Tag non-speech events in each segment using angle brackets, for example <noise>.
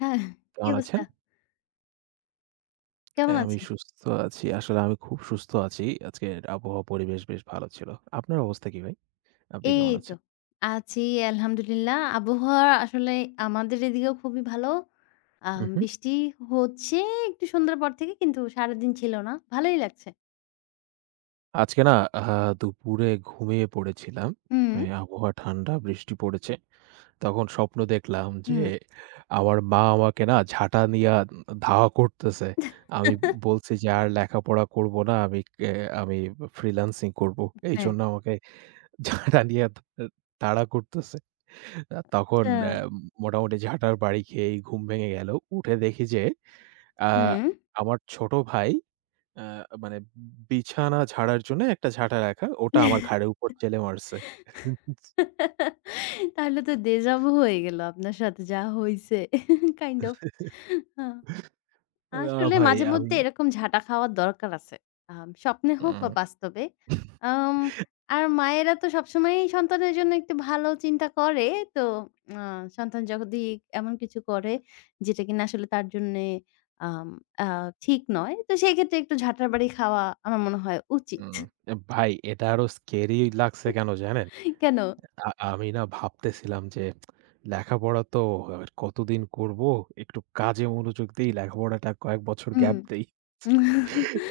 হ্যাঁ, কি কেমন আছেন? অবস্থা? কেমন আমি আছেন? সুস্থ আছি। আসলে আমি খুব সুস্থ আছি। আজকের আবহাওয়া পরিবেশ বেশ ভালো ছিল। আপনার অবস্থা কি ভাই? আপনি এই কেমন তো আছেন? আছি আলহামদুলিল্লাহ। আবহাওয়া আসলে আমাদের এদিকেও খুবই ভালো। উহু। বৃষ্টি হচ্ছে একটু সন্ধ্যার পর থেকে কিন্তু সারাদিন ছিল না। ভালোই লাগছে। আজকে না আহা দুপুরে ঘুমিয়ে পড়েছিলাম। হুম, হ্যাঁ, আবহাওয়া ঠান্ডা, বৃষ্টি পড়েছে। তখন স্বপ্ন দেখলাম যে হুম। আমার মা আমাকে না ঝাঁটা নিয়া ধাওয়া করতেছে। আমি <laughs> বলছি যে, "আর লেখাপড়া করব না। আমি ফ্রিল্যান্সিং করব।" হ্যাঁ। এইজন্য আমাকে ঝাঁটা নিয়ে তাড়া করতেছে। আ তখন আচ্ছা। অ্যা মোটামুটি ঝাঁটার বাড়ি খেয়েই ঘুম ভেঙে গেল। উঠে দেখি যে আ হুম। আমার ছোট ভাই অ্যা মানে বিছানা ঝাড়ার জন্য একটা ঝাঁটা রাখা, ওটা আমার ঘাড়ের উপর চেলে মারছে। তাহলে তো deja vu হয়ে গেল আপনার সাথে যা হইছে। <laughs> kind of. হা। না আসলে ভাই। মাঝে আমি মধ্যে এরকম ঝাঁটা খাওয়ার দরকার আছে। স্বপ্নে হোক বা উম, বাস্তবে। আম আর মায়েরা তো সবসময়ই সন্তানের জন্য একটু ভালো চিন্তা করে। তো আ সন্তান যদি এমন কিছু করে যেটা কিনা আসলে তার জন্যে আম আ ঠিক নয়। তো সেক্ষেত্রে একটু ঝাঁটার বাড়ি খাওয়া আমার মনে হয় উচিত। উম ভাই এটা আরো স্কেরি লাগছে কেন জানেন? কেন? আ আমি না ভাবতেছিলাম যে লেখাপড়া তো আর কতদিন করব। একটু কাজে মনোযোগ দেই, লেখাপড়াটা কয়েক বছর উম গ্যাপ দেই।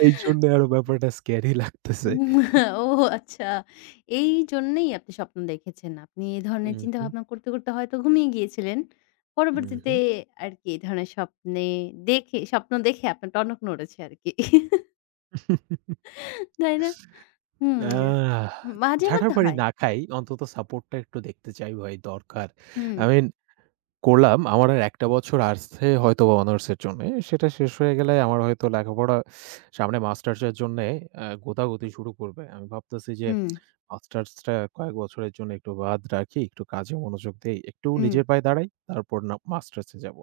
এইজন্য আরো ব্যাপারটা স্ক্যারি লাগতেছে। উম <laughs> ও আচ্ছা। এইজন্যেই আপনি স্বপ্ন দেখেছেন। আপনি এ ধরনের উহু, চিন্তাভাবনা করতে, করতে হয়তো ঘুমিয়ে গিয়েছিলেন। উহু। পরবর্তীতে আরকি এই ধরনের স্বপ্ন দেখে আপনার টনক নড়েছে আরকি। <laughs> তাই না? হুম। আহ মাঝে ঝাঁটার মধ্যে পানি হয়। না খাই, অন্তত সাপোর্টটা একটু দেখতে চাই ভাই দরকার। হুম, আই মিন করলাম আমার আর ১ টা বছর আছে হয়তোবা অনার্সের জন্যে। সেটা শেষ হয়ে গেলে আমার হয়তো লেখাপড়া সামনে মাস্টার্স এর জন্যে গোতাগুতি শুরু করবে। আমি ভাবতেছি যে হুম, মাস্টার্সটা কয়েক বছরের জন্য একটু বাদ রাখি, একটু কাজে মনোযোগ দেই, একটু হুম, নিজের পায়ে দাঁড়াই, তারপর না মাস্টার্সে যাবো।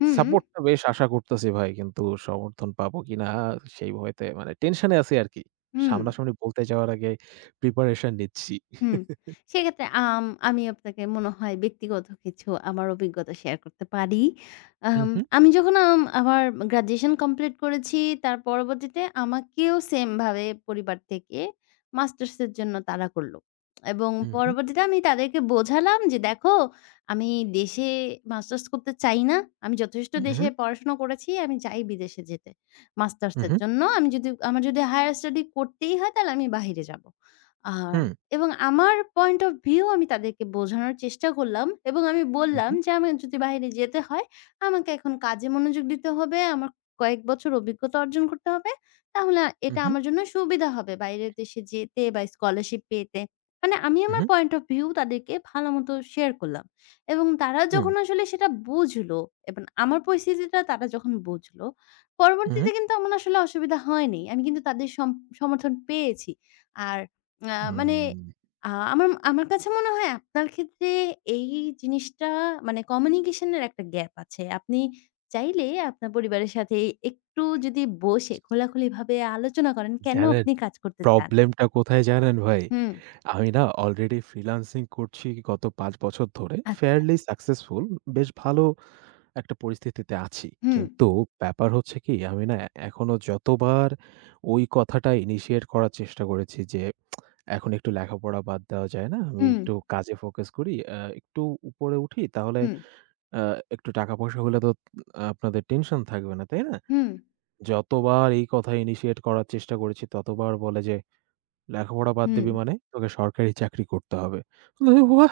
হুম, সাপোর্টটা বেশ আশা করতেছি ভাই, কিন্তু সমর্থন পাবো কিনা সেই ভয়তে মানে টেনশনে আছি আরকি। হুম। সামনাসামনি বলতে যাওয়ার আগে প্রিপারেশন নিচ্ছি। হুম। সেক্ষেত্রে আমি আপনাকে মনে হয় ব্যক্তিগত কিছু আমার অভিজ্ঞতা শেয়ার করতে পারি। আম উহু, আমি যখন আমার গ্র্যাজুয়েশন কমপ্লিট করেছি, তার পরবর্তীতে আমাকেও সেমভাবে পরিবার থেকে মাস্টার্সের জন্য তাড়া করল। এবং উহু, পরবর্তীতে আমি তাদেরকে বোঝালাম যে, "দেখো, আমি দেশে মাস্টার্স করতে চাই না। আমি যথেষ্ট দেশে উহু, পড়াশোনা করেছি। আমি চাই বিদেশে যেতে মাস্টার্সের উহু, জন্য। আমি যদি আমার যদি হায়ার স্টাডি করতেই হয়, তাহলে আমি বাহিরে যাব।" আর হুম, এবং আমার পয়েন্ট অফ ভিউ আমি তাদেরকে বোঝানোর চেষ্টা করলাম এবং আমি বললাম উহু, যে, "আমার যদি বাহিরে যেতে হয়, আমাকে এখন কাজে মনোযোগ দিতে হবে। আমার কয়েক বছর অভিজ্ঞতা অর্জন করতে হবে। তাহলে এটা উহু, আমার জন্য সুবিধা হবে বাইরের দেশে যেতে বা স্কলারশিপ পেতে।" মানে আমি আমার উহু, পয়েন্ট অফ ভিউ তাদেরকে ভালোমতো শেয়ার করলাম এবং তারা হুম, উহু, যখন হুম। আসলে সেটা বুঝলো এবং আমার পরিস্থিতিটা তারা যখন বুঝলো, হুম, পরবর্তীতে কিন্তু আমার আসলে অসুবিধা হয়নি। আমি কিন্তু তাদের সমর্থন পেয়েছি। আর মানে হুম। আ আমার আমার কাছে মনে হয় আপনার ক্ষেত্রে এই জিনিসটা মানে communication এর একটা গ্যাপ আছে। আপনি চাইলে আপনার পরিবারের সাথে একটু যদি বসে খোলাখুলিভাবে আলোচনা করেন, কেন জানেন আপনি কাজ করতে চান? প্রবলেমটা কোথায় জানেন ভাই? হুম, আমি না অলরেডি ফ্রিল্যান্সিং করছি গত ৫ বছর ধরে। আচ্ছা। Fairly successful. বেশ ভালো একটা পরিস্থিতিতে আছি। হুম, কিন্তু ব্যাপার হচ্ছে কি আমি না এখনো যতবার ওই কথাটা ইনিশিয়েট করার চেষ্টা করেছি যে, "এখন একটু লেখাপড়া বাদ দেওয়া যায় না? আমি হুম, একটু কাজে ফোকাস করি। একটু উপরে উঠি তাহলে হুম, আ একটু টাকা-পয়সা হলে তো আপনাদের টেনশন থাকবে না, তাই না?" হুম, যতবার এই কথা ইনিশিয়েট করার চেষ্টা করেছি ততবার বলে যে লেখাপড়া বাদ হুম। দিবি মানে? তোকে সরকারি চাকরি করতে হবে। মানে হোয়া?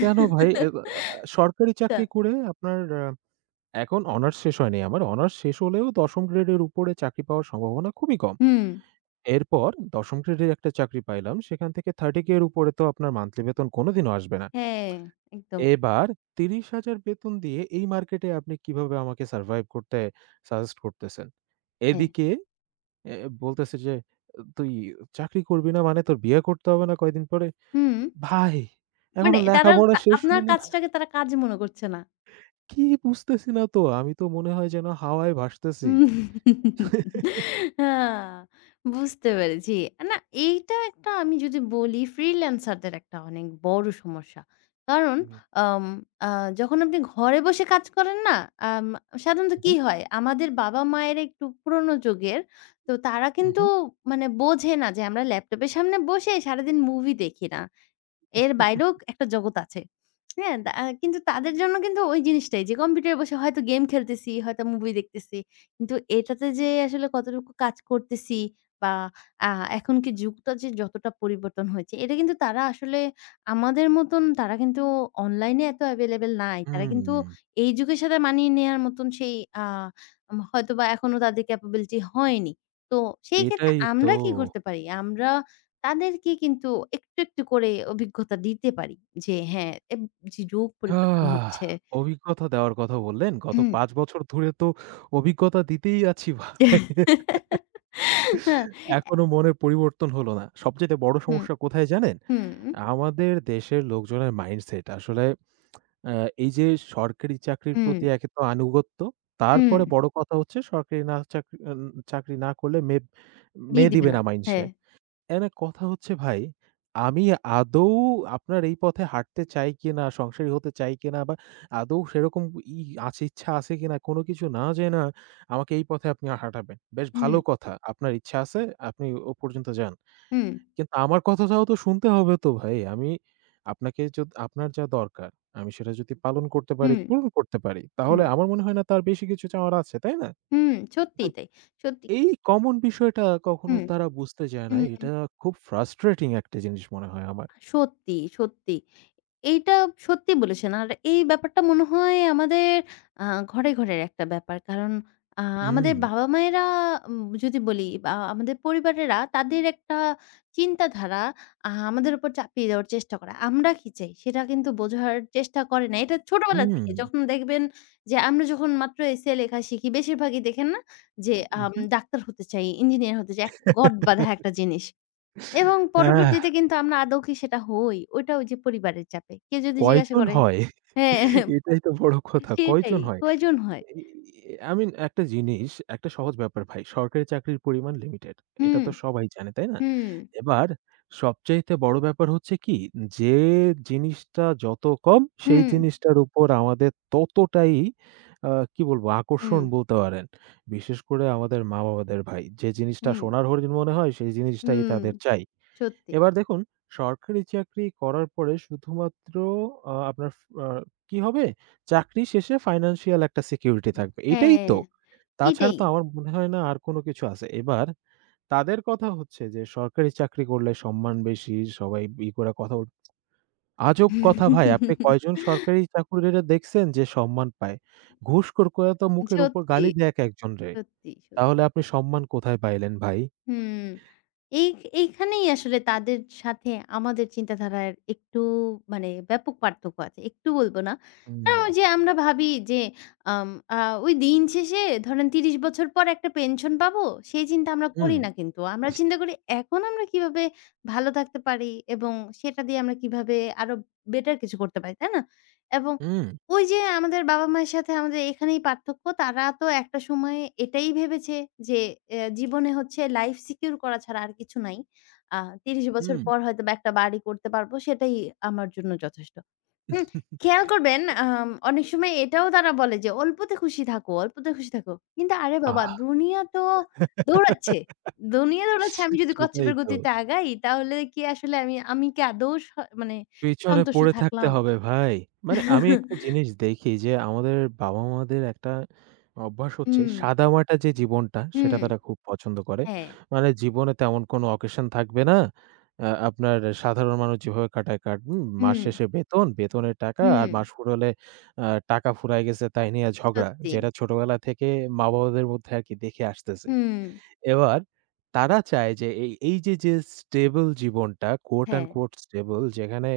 কেন ভাই? এ আ সরকারি আচ্ছা। চাকরি করে আপনার এখন অনার্স শেষ হয়নি আমার। অনার্স শেষ হলেও ১ম গ্রেডের উপরে চাকরি পাওয়ার সম্ভাবনা খুবই কম। হুম, এরপর ১ম গ্রেডের একটা চাকরি পাইলাম। সেখান থেকে 30k এর উপরে তো আপনার মান্থলি বেতন কোনদিনও আসবে না। হ্যাঁ, একদম। এবার ৩০,০০০ বেতন দিয়ে এই মার্কেটে আপনি কিভাবে আমাকে সারভাইভ করতে সাজেস্ট করতেছেন? হ্যাঁ। এদিকে এ বলতেছে যে, "তুই চাকরি করবি না মানে তোর বিয়ে করতে হবে না কয়দিন পরে?" হুম, ভাই, মানে এখনো তারা লেখাপড়া তা শেষ আপনার হইল না। কাজটাকে তারা কাজ মনে করছে না। কি বুঝতেছি না তো। আমি তো মনে হয় যেন হাওয়ায় <laughs> ভাসতেছি। উম হ্যাঁ, বুঝতে পেরেছি। না এইটা একটা আমি যদি বলি ফ্রিল্যান্সারদের একটা অনেক বড় সমস্যা। কারণ উহু, আম আ যখন আপনি ঘরে বসে কাজ করেন না, আম সাধারণত উহু, কি হয়? আমাদের বাবা-মায়েরা একটু পুরনো যুগের। তো তারা কিন্তু উহু, মানে বোঝে না যে আমরা ল্যাপটপের সামনে বসে সারাদিন মুভি দেখি না। এর বাইরেও একটা জগৎ আছে। হ্যাঁ? কিন্তু তাদের জন্য কিন্তু ওই জিনিসটাই যে কম্পিউটারে বসে হয়তো গেম খেলতেছি, হয়তো মুভি দেখতেছি। কিন্তু এটাতে যে আসলে কতটুকু কাজ করতেছি বা আ এখন কি যুগটা যে যতটা পরিবর্তন হয়েছে, এটা কিন্তু তারা আসলে আমাদের মতন তারা কিন্তু অনলাইনে এত available নাই। তারা হুম। কিন্তু এই যুগের সাথে মানিয়ে নেয়ার মতন সেই আ হয়তোবা এখনো তাদের capability হয়নি। তো সেই ক্ষেত্রে এটাই তো। আমরা কি করতে পারি? আমরা তাদেরকে কিন্তু একটু, একটু করে অভিজ্ঞতা দিতে পারি যে হ্যাঁ, যে যুগ পরিবর্তন আহ, হচ্ছে। অভিজ্ঞতা দেওয়ার কথা বললেন। গত হুম। ৫ বছর ধরে তো অভিজ্ঞতা দিতেই আছি ভাই। <laughs> হ্যাঁ, এ এখনো মনের পরিবর্তন হলো না। সবচাইতে বড় হুম, সমস্যা কোথায় জানেন? হুম, আমাদের দেশের লোকজনের মাইন্ডসেট। আসলে আ এই যে সরকারি চাকরির হুম, প্রতি একে তো আনুগত্য, হুম, তারপরে বড় কথা হচ্ছে সরকারি না চাকরি চাকরি না করলে বিয়ে মেয়ে দিবে দিবে না। না মাইনষে। সে। হ্যাঁ। এনে কথা হচ্ছে ভাই, আমি আদৌ আপনার এই পথে হাঁটতে চাই কিনা, সংসারী হতে চাই কিনা বা আদৌ সেরকম ই আছে ইচ্ছা আছে কিনা কোনো কিছু না জেনে আমাকে এই পথে আপনি হাঁটাবেন। বেশ হুম, ভালো কথা। আপনার ইচ্ছা আছে, আপনি ও পর্যন্ত যান। হুম, কিন্তু আমার কথাটাও তো শুনতে হবে তো ভাই। আপনাকে আপনার যা দরকার, আমি সেটা যদি পালন করতে পারি, হুম, পূরণ করতে পারি, হুম, তাহলে আমার মনে হয় না তার বেশি কিছু চাওয়ার আছে, তাই না? হুম, তো সত্যিই তাই। সত্যি। এই কমন বিষয়টা কখনো হুম, তারা বুঝতে চায় না। হুম। এটা খুব ফ্রাস্ট্রেটিং একটা জিনিস মনে হয় আমার। সত্যি, সত্যি। এইটা সত্যি বলেছেন। আর এই ব্যাপারটা মনে হয় আমাদের আ ঘরের একটা ব্যাপার। কারণ আ আমাদের উম, বাবা-মায়েরা যদি বলি বা আমাদের পরিবারেরা তাদের একটা চিন্তাধারা আমাদের উপর চাপিয়ে দেওয়ার চেষ্টা করে। আমরা কি চাই সেটা কিন্তু বোঝার চেষ্টা করে না। এটা ছোটবেলা থেকে উম, যখন দেখবেন যে আমরা যখন মাত্র এসএ লেখা শিখি বেশিরভাগই দেখেন না যে উহু। ডাক্তার হতে চাই, ইঞ্জিনিয়ার হতে চাই। একটা গট বাঁধা একটা জিনিস। এবং পরবর্তীতে আহ! কিন্তু আমরা আদৌ কি সেটা হই? ওইটা ওই যে পরিবারের চাপে। কেউ যদি জিজ্ঞাসা কয়জন করে হয়? হ্যাঁ, <laughs> এটাই তো বড় কথা। সেটাই কয়জন হয়? কয়জন হয়? এই আই মিন একটা জিনিস, একটা সহজ ব্যাপার ভাই। সরকারি চাকরির পরিমাণ লিমিটেড। এটা হুম, তো সবাই জানে, তাই না? হুম, এবার সবচাইতে বড় ব্যাপার হচ্ছে কি, যে জিনিসটা যত কম সেই হুম, জিনিসটার উপর আমাদের ততটাই কি বলবো হুম, আকর্ষণ বলতে পারেন। বিশেষ করে আমাদের মা-বাবাদের ভাই। যে জিনিসটা হুম, সোনার হরিণ মনে হয় সেই জিনিসটাই হুম, তাদের চাই। সত্যি। এবার দেখুন সরকারি চাকরি করার পরে শুধুমাত্র আ আপনার ফ আ কি হবে? চাকরি শেষে ফাইন্যান্সিয়াল একটা সিকিউরিটি থাকবে। এটাই হ্যাঁ, তো। তাছাড়া এটাই। তো আমার মনে হয় না আর কোনো কিছু আছে। এবার তাদের কথা হচ্ছে যে সরকারি চাকরি করলে সম্মান বেশি, সবাই ই করে কথা বল আজব কথা ভাই আপনি কয়জন <laughs> সরকারি চাকুরিরা দেখছেন যে সম্মান পায়? ঘুষখোর করে তো মুখের উপর সত্যি, গালি দেয় এক একজনরে। সত্যি, সত্যি। তাহলে আপনি সম্মান কোথায় পাইলেন ভাই? হুম, এই এইখানেই আসলে তাদের সাথে আমাদের চিন্তাধারার একটু মানে ব্যাপক পার্থক্য আছে। একটু বলবো না। কারণ হুম। ওই যে আমরা ভাবি যে আম আ ওই দিন শেষে ধরেন ৩০ বছর পর একটা পেনশন পাবো, সেই চিন্তা আমরা হুম, করি না কিন্তু। আমরা চিন্তা করি এখন আমরা কিভাবে ভালো থাকতে পারি এবং সেটা দিয়ে আমরা কিভাবে আরো বেটার কিছু করতে পারি, তাই না? এবং হুম, ওই যে আমাদের বাবা-মায়ের সাথে আমাদের এখানেই পার্থক্য। তারা তো একটা সময়ে এটাই ভেবেছে যে এ জীবনে হচ্ছে লাইফ সিকিউর করা ছাড়া আর কিছু নাই। আ ৩০ বছর হুম। পর হয়তোবা একটা বাড়ি করতে পারব। সেটাই আমার জন্য যথেষ্ট। হুম, খেয়াল <laughs> করবেন অনেক সময় এটাও তারা বলে যে, "অল্পতে খুশি থাকো, অল্পতে খুশি থাকো।" কিন্তু আরে বাবা! আহ! দুনিয়া তো দৌড়াচ্ছে। দুনিয়া দৌড়াচ্ছে। আমি যদি সেটাই কচ্ছপের তো। গতিতে আগাই তাহলে কি আসলে আমি আমি কি আদৌ মানে পেছনে সন্তুষ্ট পড়ে থাকতে থাকলাম? হবে ভাই। মানে আমি একটা <laughs> জিনিস দেখি যে আমাদের বাবা-মাদের একটা অভ্যাস হচ্ছে হুম, সাদামাটা যে জীবনটা হুম। সেটা তারা খুব পছন্দ করে। হ্যাঁ, মানে জীবনে তেমন কোনো অকেশন থাকবে না। আপনার সাধারণ মানুষ যেভাবে কাটায় কাটুন। মাস হুম, শেষে বেতন, বেতনের টাকা হুম, আর মাস ফুরোলে টাকা ফুরায় গেছে তাই নিয়ে ঝগড়া। সত্যি। যেটা ছোটবেলা থেকে মা-বাবাদের মধ্যে আরকি দেখে আসতেছি। হুম, এবার তারা চায় যে এই এই যে, যে স্টেবল জীবনটা quote হ্যাঁ, unquote স্টেবল যেখানে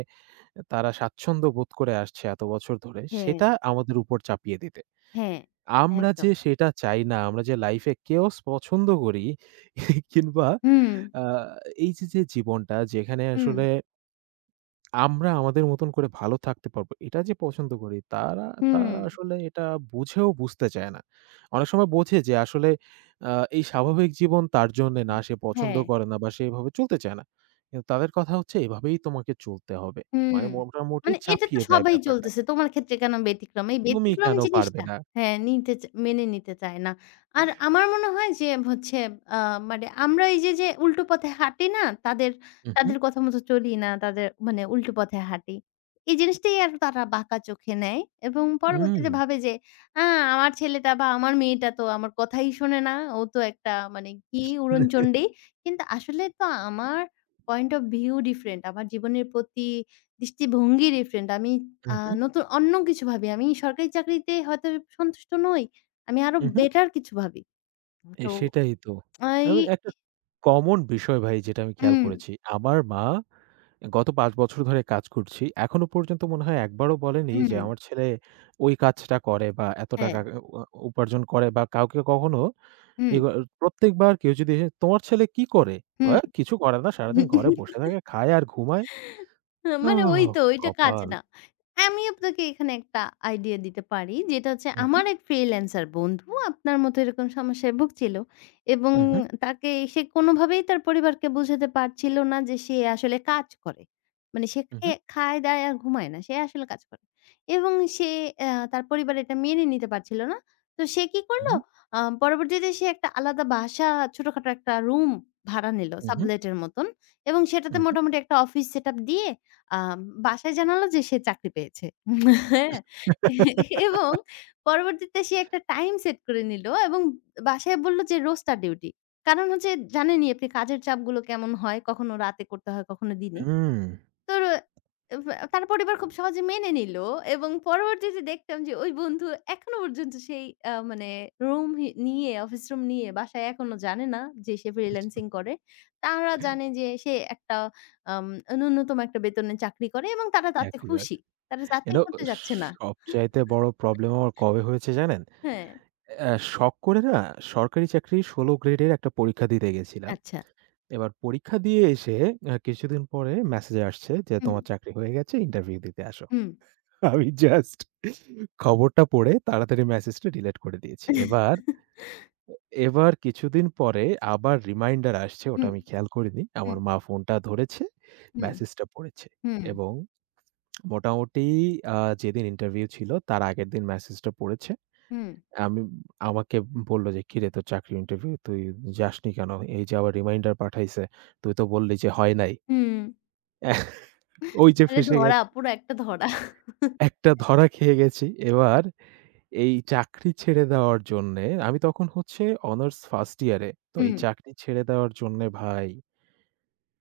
তারা স্বাচ্ছন্দ্য বোধ করে আসছে এত বছর ধরে, হ্যাঁ, সেটা আমাদের উপর চাপিয়ে দিতে। হ্যাঁ, আমরা একদম। যে সেটা চাই না, আমরা যে লাইফে chaos পছন্দ করি <laughs> কিংবা হুম, আ এই যে জীবনটা যেখানে হুম, আসলে আমরা আমাদের মতন করে ভালো থাকতে পারবো। এটা যে পছন্দ করি তারা হুম, তারা আসলে এটা বুঝেও বুঝতে চায় না। অনেক সময় বোঝে যে আসলে আ এই স্বাভাবিক জীবন তার জন্যে না, সে পছন্দ হ্যাঁ। করে না বা সে এভাবে চলতে চায় না। কিন্তু তাদের কথা হচ্ছে এভাবেই তোমাকে চলতে হবে। হুম। মানে মোটামুটি মানে এটা তো চাপিয়ে দেয় সবাই ব্যাপারটা। চলতেছে। তোমার ক্ষেত্রে কেন ব্যতিক্রম? এই তুমি ব্যতিক্রম কেন পারবে জিনিসটা না? হ্যাঁ, নিতে চা মেনে নিতে চায় না। আর আমার মনে হয় যে হচ্ছে আ মানে আমরা এই যে উল্টো পথে হাঁটি না? উহু, তাদের কথা মতো চলি না। তাদের মানে উল্টো পথে হাঁটি। এই জিনিসটাই আর তারা বাঁকা চোখে নেয় এবং উম, পরবর্তীতে ভাবে যে, "আ আমার ছেলেটা বা আমার মেয়েটা তো আমার কথাই শোনে না। ও তো একটা মানে কি উড়নচণ্ডী।" কিন্তু আসলে তো আমার পয়েন্ট অফ ভিউ ডিফারেন্ট। আমার জীবনের প্রতি দৃষ্টিভঙ্গি ডিফারেন্ট। আমি আ উহু, নতুন অন্য কিছু ভাবি। আমি সরকারি চাকরিতে হয়তো সন্তুষ্ট নই। আমি আরো উহু। বেটার কিছু ভাবি। তো সেটাই তো। এই আমি একটা কমন বিষয় ভাই যেটা আমি খেয়াল হুম, করেছি। আমার মা গত ৫ বছর ধরে কাজ করছি। এখনো পর্যন্ত মনে হয় একবারও বলেনি হুম। যে, আমার ছেলে ওই কাজটা করে বা এত হ্যাঁ, টাকা উ উপার্জন করে বা কাউকে কখনো হুম, এগো প্রত্যেকবার কেউ যদি এসে, "তোমার ছেলে কি করে?" হুম। কয়, "কিছু করে না। সারাদিন ঘরে বসে <laughs> থাকে, খায় আর ঘুমায়।" হ্যাঁ, মানে ওই ওহ তো ওইটা কাজ কপাল! না। আমি আপনাকে এখানে একটা আইডিয়া দিতে পারি। যেটা হচ্ছে উহু, আমার এক ফ্রিল্যান্সার বন্ধু আপনার মতো এরকম সমস্যায় ভুগছিল এবং উহু, সে কোনোভাবেই তার পরিবারকে বোঝাতে পারছিল না যে সে আসলে কাজ করে। মানে সে উহু, খায়, দায় আর ঘুমায় না। সে আসলে কাজ করে এবং সে আ তার পরিবার এটা মেনে নিতে পারছিল না। তো সে কি করলো? উহু, পরবর্তীতে সে একটা আলাদা বাসা ছোটখাটো একটা রুম ভাড়া নিল উহু, সাবলেটের মতন। এবং সেটাতে উহু। মোটামুটি একটা অফিস সেটআপ দিয়ে আ বাসায় জানালো যে সে চাকরি পেয়েছে। হ্যাঁ? এবং পরবর্তীতে সে একটা টাইম সেট করে নিল এবং বাসায় বলল যে রোস্টার ডিউটি। কারণ হচ্ছে জানেনই আপনি কাজের চাপগুলো কেমন হয়, কখনো রাতে করতে হয়, কখনো দিনে। হুম। তোর অ্যা বা তার পরিবার খুব সহজে মেনে নিল এবং পরবর্তীতে দেখতাম যে ওই বন্ধু এখনো পর্যন্ত সেই মানে রুম হি নিয়ে অফিস রুম নিয়ে বাসায় এখনো জানে না যে সে ফ্রিল্যান্সিং করে। তারা জানে যে সে একটা আম ন্যূনতম একটা বেতনে চাকরি করে এবং তারা তাতে চাকরি খুশি। বাকরি। তারা You যাচাই know করতে যাচ্ছে না। সবচাইতে বড় প্রবলেম আমার কবে হয়েছে জানেন? হ্যাঁ। শখ করে না সরকারি চাকরির ১৬ গ্রেডের একটা পরীক্ষা দিতে গেছিলাম। আচ্ছা। এবার পরীক্ষা দিয়ে এসে কিছুদিন পরে মেসেজ আসছে যে, হুম, "তোমার চাকরি হয়ে গেছে, ইন্টারভিউ দিতে আসো।" হুম, আমি জাস্ট খবরটা পড়ে তাড়াতাড়ি মেসেজটা ডিলিট করে দিয়েছি। এবার এবার কিছুদিন পরে আবার রিমাইন্ডার আসছে, ওটা হুম, আমি খেয়াল করিনি। হুম, আমার মা ফোনটা ধরেছে, হুম, মেসেজটা পড়েছে হুম, এবং মোটামুটি আ যেদিন ইন্টারভিউ ছিল তার আগের দিন মেসেজটা পড়েছে। হুম, আমি আমাকে বলল যে, "কিরে তোর চাকরির ইন্টারভিউ তুই যাসনি কেন? এই যে আবার রিমাইন্ডার পাঠাইছে। তুই তো বললি যে হয় নাই।" হুম। <laughs> ওই যে মানে ফেঁসে ধরা গেছি। পুরো একটা ধরা। একটা ধরা খেয়ে গেছি। এবার এই চাকরি ছেড়ে দেওয়ার জন্যে আমি তখন হচ্ছে অনার্স ফার্স্ট ইয়ারে। তো এই হুম, চাকরি ছেড়ে দেওয়ার জন্যে ভাই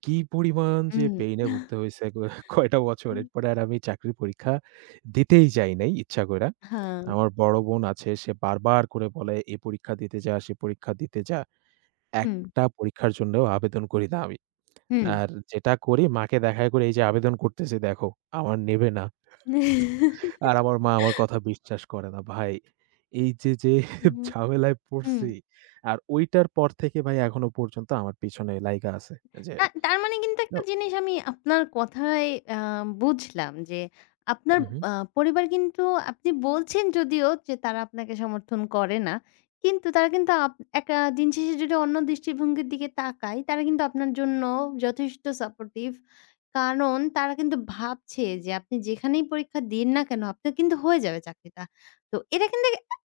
কি পরিমাণ যে হুম। পেইন এ ভুগতে হইছে <laughs> কয়টা বছর। এরপরে আর আমি চাকরির পরীক্ষা দিতেই যাই নাই ইচ্ছা কইরা। হ্যাঁ, আমার বড় বোন আছে সে বারবার করে বলে, "এ পরীক্ষা দিতে যা, সে পরীক্ষা দিতে যা।" হুম। একটা পরীক্ষার জন্যও আবেদন করি না আমি। হুম। আর যেটা করি মাকে দেখায় করি, "এই যে আবেদন করতেছি দেখো, আমার নেবে না।" আর আমার মা আমার কথা বিশ্বাস করে না। ভাই এই যে, যে <laughs> হুম, ঝামেলায় হুম। পড়ছি আর ওইটার পর থেকে ভাই এখনো পর্যন্ত আমার পিছনে লাইগা আছে যে তা তার মানে কিন্তু একটা ও জিনিস আমি আপনার কথায় আ বুঝলাম যে আপনার উহু, আ পরিবার কিন্তু আপনি বলছেন যদিও যে তারা আপনাকে সমর্থন করে না। কিন্তু তারা কিন্তু একটা দিন শেষে যদি অন্য দৃষ্টিভঙ্গির দিকে তাকায়, তারা কিন্তু আপনার জন্য যথেষ্ট সাপোর্টিভ। কারণ তারা কিন্তু ভাবছে যে আপনি যেখানেই পরীক্ষা দিন না কেন আপনার কিন্তু হয়ে যাবে চাকরিটা। তো এটা কিন্তু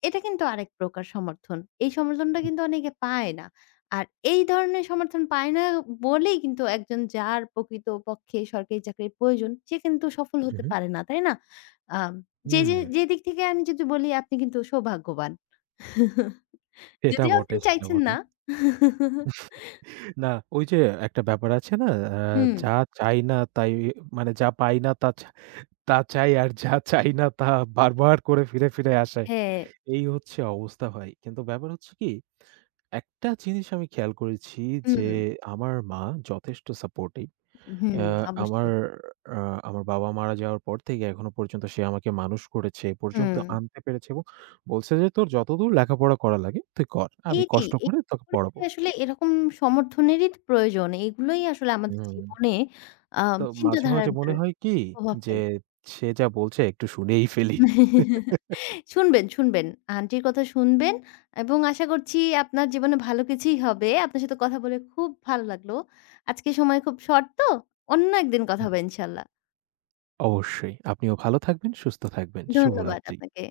এটা কিন্তু আরেক প্রকার সমর্থন। এই সমর্থনটা কিন্তু অনেকে পায় না। আর এই ধরনের সমর্থন পায় না বলেই কিন্তু একজন যার প্রকৃতপক্ষে সরকারি চাকরির প্রয়োজন সে কিন্তু সফল হতে উহু, পারে না, তাই না? আম যে, হুম। যে, যে, দিক থেকে আমি যদি বলি আপনি কিন্তু সৌভাগ্যবান। সেটা যদিও আপনি বটে, সেটা চাইছেন বটে। না। না ওই যে একটা ব্যাপার আছে না আ হুম, যা চাই না তাই মানে যা পাই না তা চা তা চাই আর যা চাই না তা বারবার করে ফিরে আসে। হ্যাঁ, এই হচ্ছে অবস্থা ভাই। কিন্তু ব্যাপার হচ্ছে কি, একটা জিনিস আমি খেয়াল করেছি হুম, যে আমার মা যথেষ্ট সাপোর্টিভ। হুম, অ্যা আমার অবশ্যই। আ আমার বাবা মারা যাওয়ার পর থেকে এখনো পর্যন্ত সে আমাকে মানুষ করেছে, এ পর্যন্ত হুম। আনতে পেরেছে এবং বলছে যে, "তোর যতদূর লেখাপড়া করা লাগে তুই কর। আমি এইটাই, কষ্ট এই করে তোকে পড়াবো।" পরিবারে আসলে এরকম সমর্থনেরই তো প্রয়োজন। এগুলোই আসলে আমাদের হুম। জীবনে তো মাঝে, চিন্তাধারার মাঝে মনে ভিতরে হয় কি প্রভাব যে ফেলে। সে যা বলছে একটু শুনেই ফেলি। শুনবেন, শুনবেন। আন্টির কথা শুনবেন এবং আশা করছি আপনার জীবনে ভালো কিছুই হবে। আপনার সাথে কথা বলে খুব ভালো লাগলো। আজকে সময় খুব শর্ট তো, অন্য একদিন কথা হবে ইনশাআল্লাহ। অবশ্যই। আপনিও ভালো থাকবেন, সুস্থ থাকবেন। ধন্যবাদ শুভরাত্রি। আপনাকে।